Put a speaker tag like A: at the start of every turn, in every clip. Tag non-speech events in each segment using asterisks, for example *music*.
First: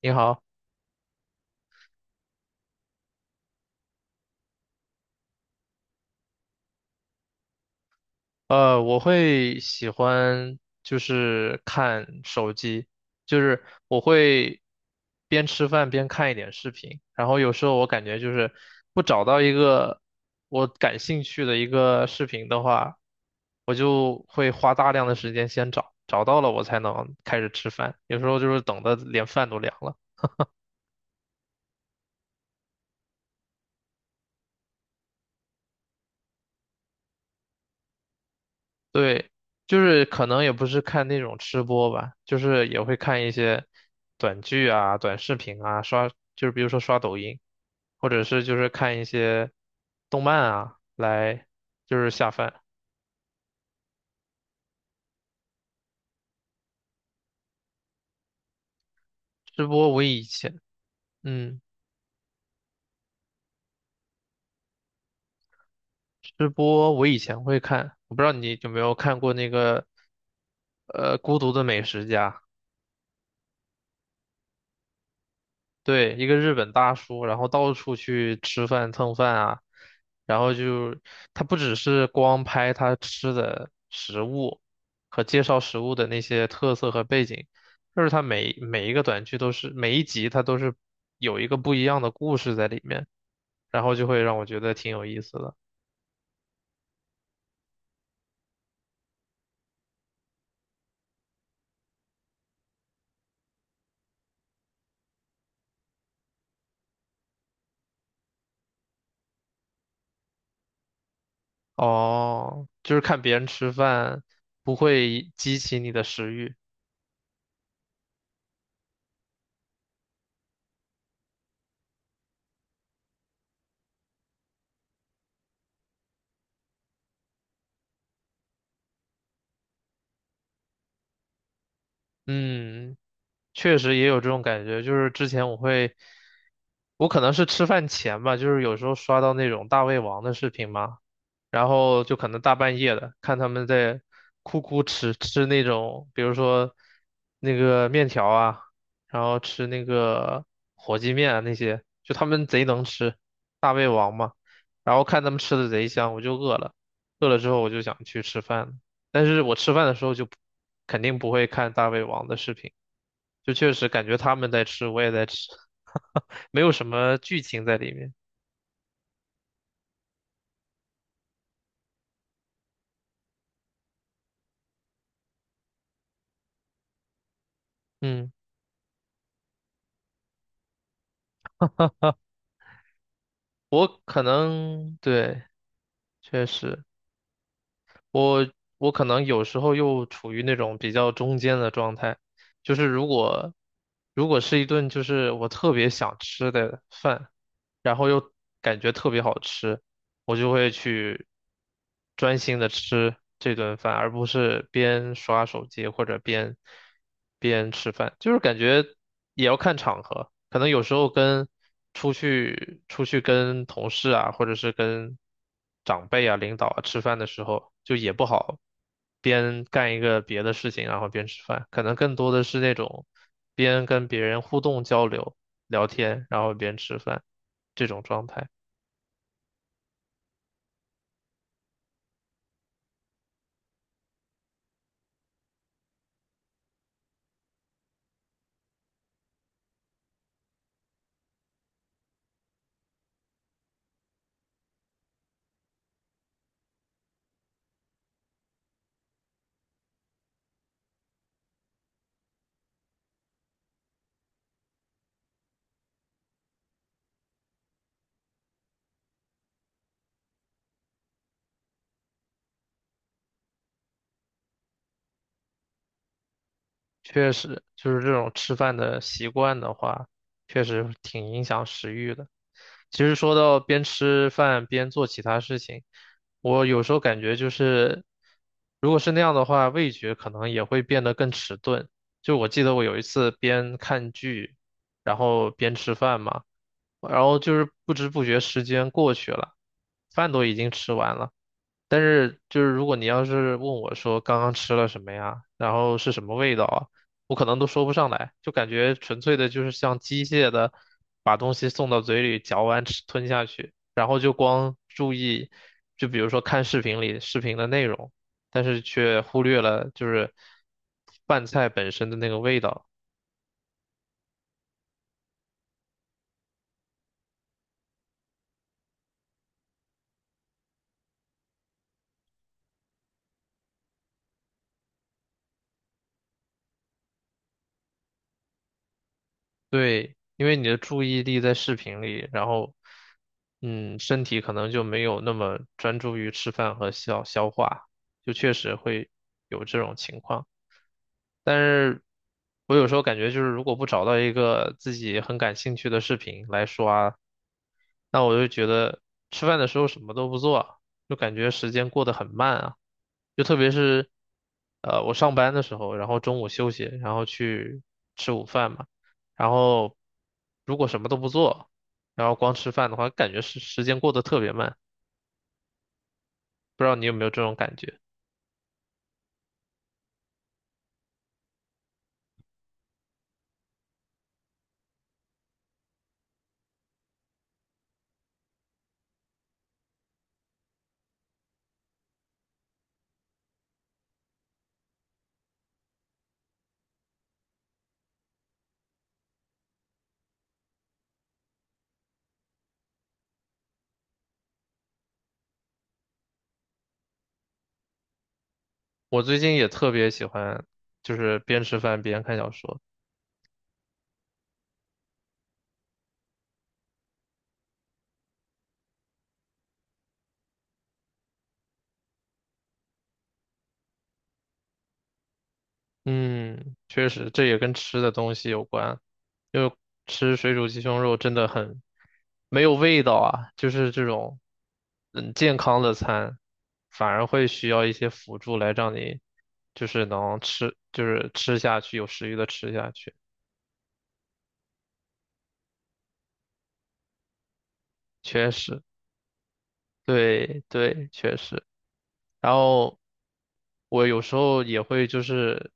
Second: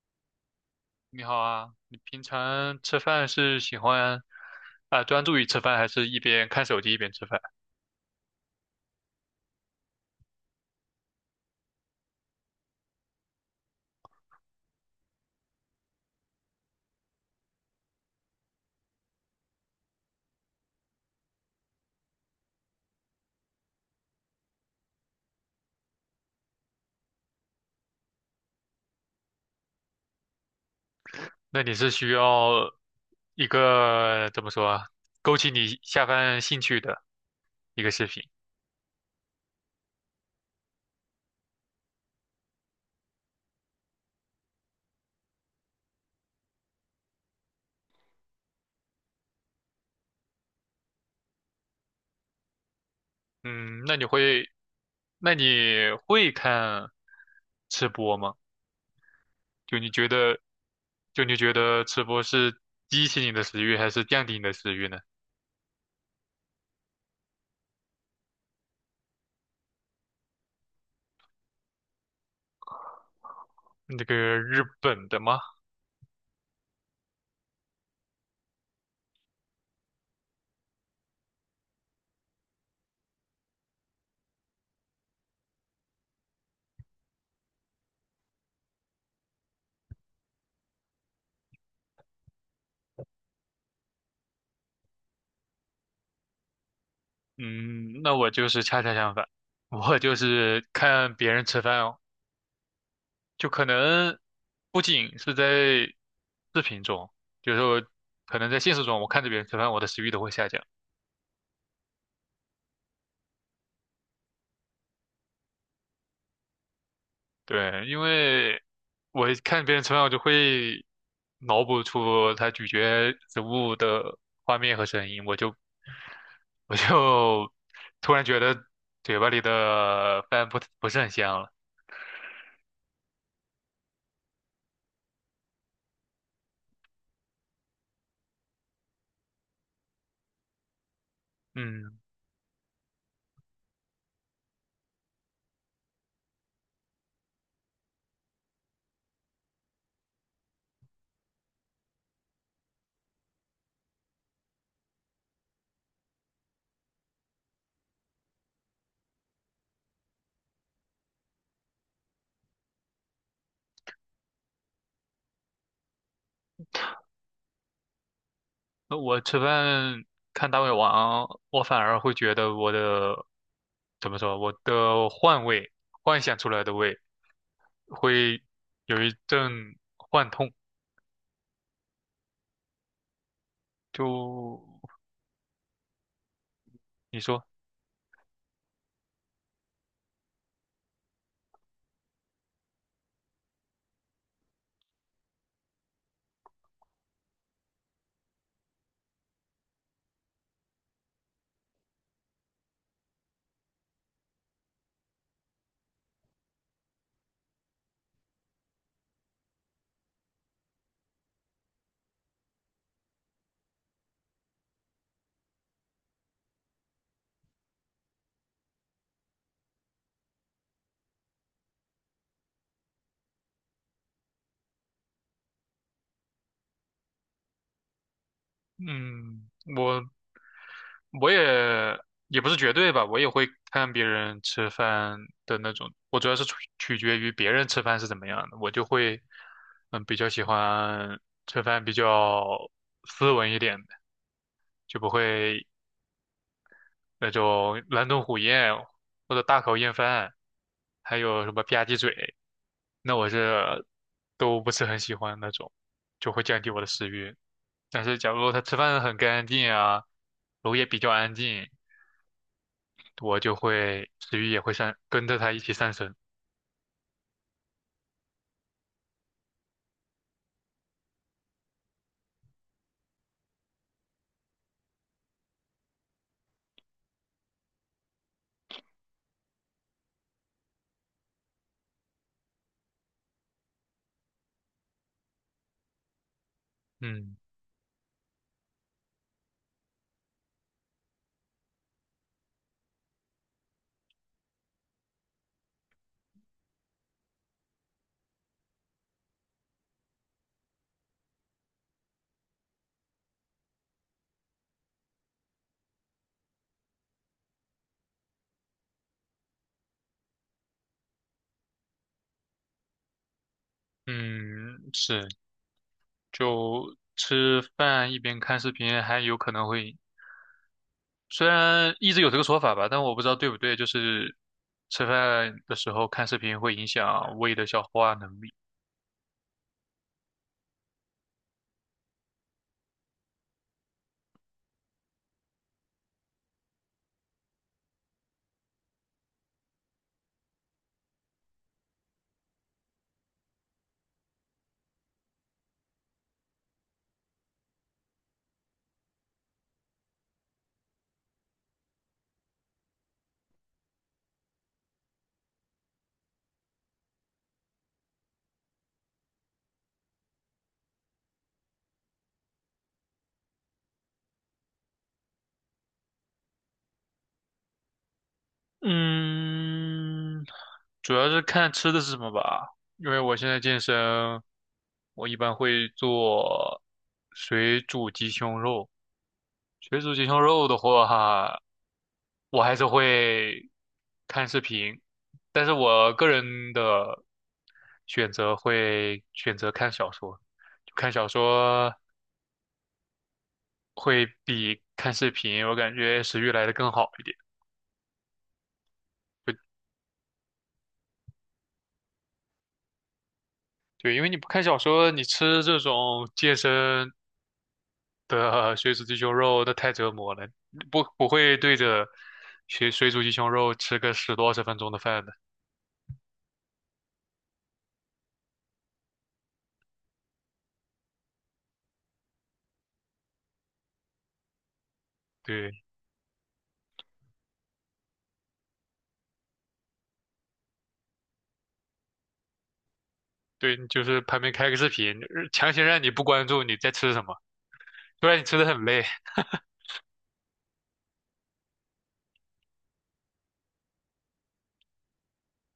A: 你好，
B: 你好啊，你平常吃饭是喜欢专注于吃饭，还是一边看手机一边吃饭？
A: 我会喜欢就是看手机，就是我会边吃饭边看一点视频。然后有时候我感觉就是不找到一个我感兴趣的一个视频的话，我就会花大量的时间先找，找到了我才能开始吃饭，有时候就是等的连饭都凉了。
B: 那你是需要一个怎么说啊，勾起你下饭兴趣的一个视频。
A: 对，就是可能也不是看那种吃播吧，就是也会看一些短剧啊、短视频啊，刷，就是比如说刷抖音，或者是就是看一些动漫啊，来就是下饭。
B: 嗯，那你会看吃播吗？
A: 吃
B: 就你
A: 播我
B: 觉
A: 以
B: 得，
A: 前，
B: 就你觉
A: 嗯，
B: 得吃播是激起你的食欲，还是降低你的食欲呢？
A: 吃播我以前会看，我不知道你有没有看过那个，《孤独的美食家》。
B: 那个日本的吗？
A: 对，一个日本大叔，然后到处去吃饭蹭饭啊，然后就他不只是光拍他吃的食物和介绍食物的那些特色和背景，就是他每每一个短剧都是每一集他都是有一个不一样的故事在里面，然后就会让我觉得挺有意思的。
B: 嗯，那我就是恰恰相反。我就是看别人吃饭，哦。就可能不仅是在视频中，就是说可能在现实中，我看着别人吃饭，我的食欲都会下降。
A: 哦，就是看别人吃饭不会激起你的食欲，
B: 对，因为我看别人吃饭，我就会脑补出他咀嚼食物的画面和声音，我就 *laughs* 突然觉得嘴巴里的饭不是很香了。
A: 嗯。确实也有这种感觉，就是之前我会，我可能是吃饭前吧，就是有时候刷到那种大胃王的视频嘛，然
B: 嗯，
A: 后就可能大半夜的看他们在哭哭吃吃那种，比如说那个面条啊，然后吃那个火鸡面啊那些，就他们贼能吃，大胃王嘛，然后看他们吃的贼香，我就饿了，饿了之后我就想去吃饭了，但是我吃饭的时候就不，肯定不会看大胃王的视频。就确实感觉他们在吃，我也在吃，*laughs* 没有什么剧情在里面。
B: 那我吃饭看大胃王，我反而会觉得我的怎么说，我的幻味幻想出来的味。
A: 嗯，
B: 会有一阵幻痛。
A: 我可能，
B: 就
A: 对，确实，
B: 你说。
A: 我我可能有时候又处于那种比较中间的状态，就是如果是一顿就是我特别想吃的饭，然后又感觉特别好吃，我就会去专心的吃这顿饭，而不是边刷手机或者边吃饭。就是感觉也要看场合，可能有时候跟出去跟同事啊，或者是跟长辈啊、领导啊吃饭的时候，就也不好边干一个别的事情，然后边吃饭，可能更多的是那种边跟别人互动交流、聊天，然后边吃饭这种状态。
B: 嗯，我我也不是绝对吧，我也会看别人吃饭的那种。我主要是取决于别人吃饭是怎么样的，我就会嗯比较喜欢吃饭比较斯文一点的，就不会那种狼吞虎咽或者大口咽饭，还有什么吧唧嘴，那我是都不是很喜欢那种，就会降低我的食欲。但是假如他吃饭很干净啊，楼也比较安静，我就会食欲也会上，跟着他一起上升。
A: 确实，就是这种吃饭的习惯的话，确实挺影响食欲的。其实说到边吃饭边做其他事情，我有时候感觉就是，如果是那样的话，味觉可能也会变得更迟钝。就我记得我有一次边看剧，然后边吃饭嘛，然
B: 嗯
A: 后就是不知不觉时间过去了，饭都已经吃完了。但是就是如果你要是问我说刚刚吃了什么呀，然后是什么味道啊，我可能都说不上来，就感觉纯粹的就是像机械的把东西送到嘴里嚼完吃吞下去，就光注意，就比如说看视频里视频的内容，但是却忽略了就是饭菜本身的那个味道。
B: 嗯，是，就吃饭一边看视频，还有可能会，虽然一直有这个说法吧，但我不知道对不对，就是吃饭的时候看视频会影响胃的消化能力。
A: 对，因为你的注意力在视频里，然后，嗯，身体可能就没有那么专注于吃饭和消化，就确实会有这种情况。但是我有时候感觉就是如果不找到一个自己很感兴趣的视频来刷，那我就觉得吃饭的时候什么都不做，就感觉时间过得很慢啊。就特别是，我上班的时候，然后中午休息，然后去吃午饭嘛，然后如果什么都不做，然后光吃饭的话，感觉时间过得特别慢。不知道你有没有这种感觉？
B: 嗯，主要是看吃的是什么吧，因为我现在健身，我一般会做水煮鸡胸肉。水煮鸡胸肉的话，我还是会看视频，但是我个人的选择会选择看小说，就看小说会比看视频，我感觉食欲来的更好一点。
A: 我最近
B: 对
A: 也特别喜欢，就是边吃饭边看小说。
B: 对，因为你不看小说，你吃这种健身。的水煮鸡胸肉那太折磨了，不会对着水煮鸡胸肉吃个10多20分钟的饭的。
A: 嗯，确实，这也跟吃的东西有关，因为吃水煮鸡胸肉真的很没有味道啊，就是这种嗯健
B: 对
A: 康的餐，反而会需要一些辅助来让你就是能吃，就是吃下去，有食欲的吃下去。
B: 对，你就是旁边开个视频，强行让你不关注你在吃什么，不然你
A: 确
B: 吃的
A: 实，
B: 很累。
A: 对对，确实。然后我有时候也会就是，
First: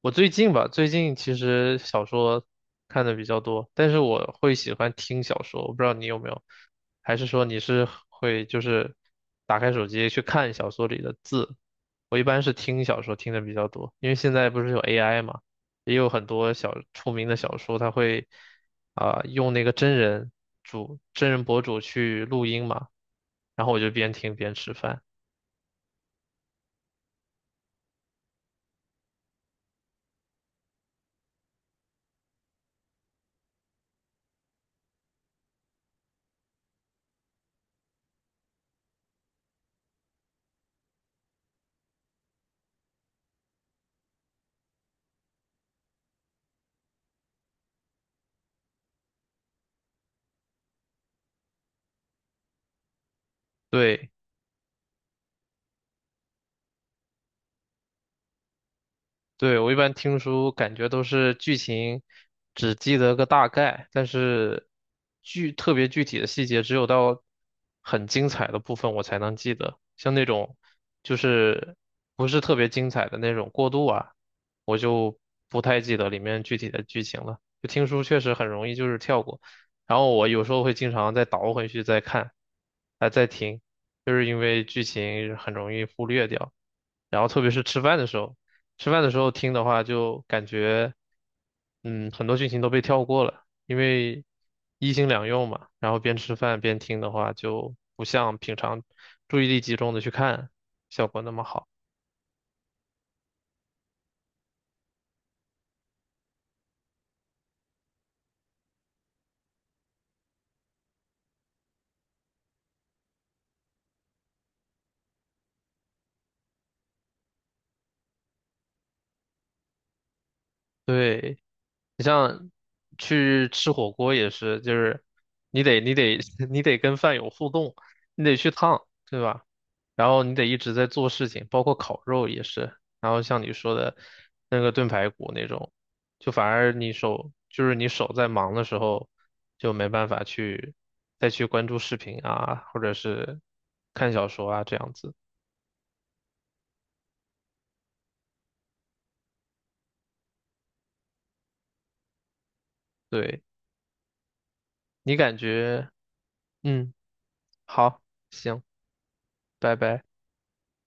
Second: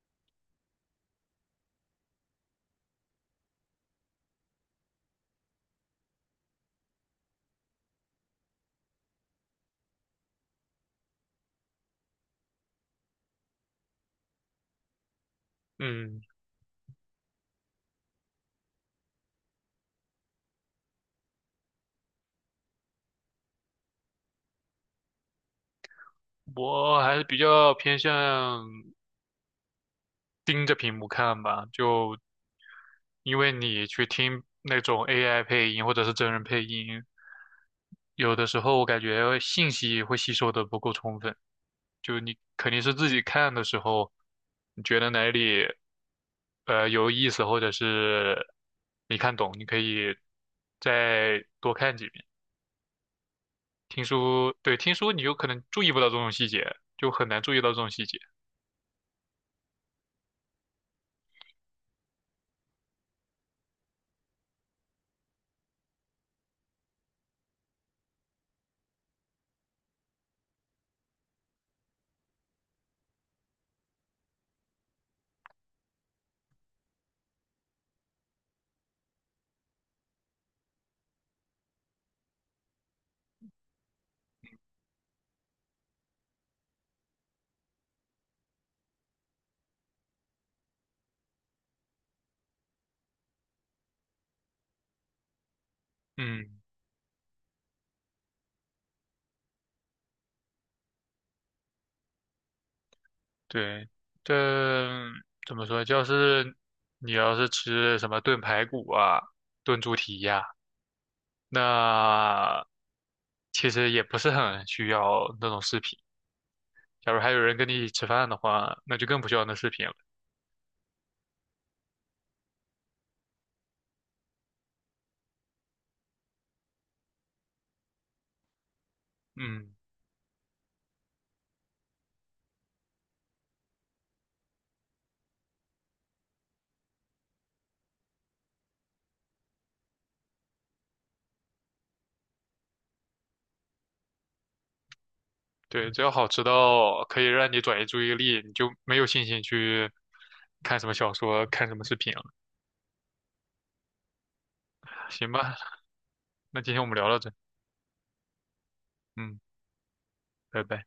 A: 我最近吧，最近其实小说看的比较多，但是我会喜欢听小说，我不知道你有没有，还是说你是会就是打开手机去看小说里的字？我一般是听小说听的比较多，因为现在不是有 AI 嘛，也有
B: 嗯，
A: 很多小出名的小说，它会啊、用那个真人博主去录音嘛，然后我就边听边吃饭。
B: 我还是比较偏向盯着屏幕看吧，就因为你去听那种 AI 配音或者是真人配音，有的时候我感觉信息会吸收的不够充分，就你肯定是自己看的时候，你觉得哪里。有意思，或者是没看懂，你可以再多看几遍。听
A: 对，
B: 书，对，听书你有可能注意不到这种细节，就很难注意到这种细节。
A: 对，我一般听书感觉都是剧情只记得个大概，但是特别具体的细节只有到很精彩的部分我才能记得。像那种就是不是特别精彩的那种过渡啊，我就不太记得里面具体的剧情了。就听书确实很容易就是跳过，然后我有时候会经常再倒回去再看，啊、再听，就是因为剧情很容易忽略掉。然后特别是吃饭的时候。吃饭的时候听的话，就感觉，嗯，很多剧情都被跳过了，因为一心两用嘛。然后边吃
B: 嗯，
A: 饭边听的话，就不像平常注意力集中的去看，效果那么好。
B: 对，这怎么说？就是你要是吃什么炖排骨啊、炖猪蹄呀、那其实也不是很需要那种视频。假如还有人跟你一起吃饭的话，那就更不需要那视频了。
A: 对。你像去吃火锅也是，就是你得 *laughs* 你得跟饭友互动，你得去烫，对吧？
B: 嗯。
A: 然后你得一直在做事情，包括烤肉也是。然后像你说的那个炖排骨那种，就反而你手在忙的时候，就没办法去再去关注视频啊，或者是看小说啊这样子。
B: 对，只要好吃到可以让你转移注意力，你就没有信心去看什么小说、看什么视频了。
A: 对，你
B: 行
A: 感
B: 吧，
A: 觉，
B: 那今天我
A: 嗯，
B: 们聊到这，
A: 好，行，
B: 嗯，
A: 拜拜。
B: 拜拜。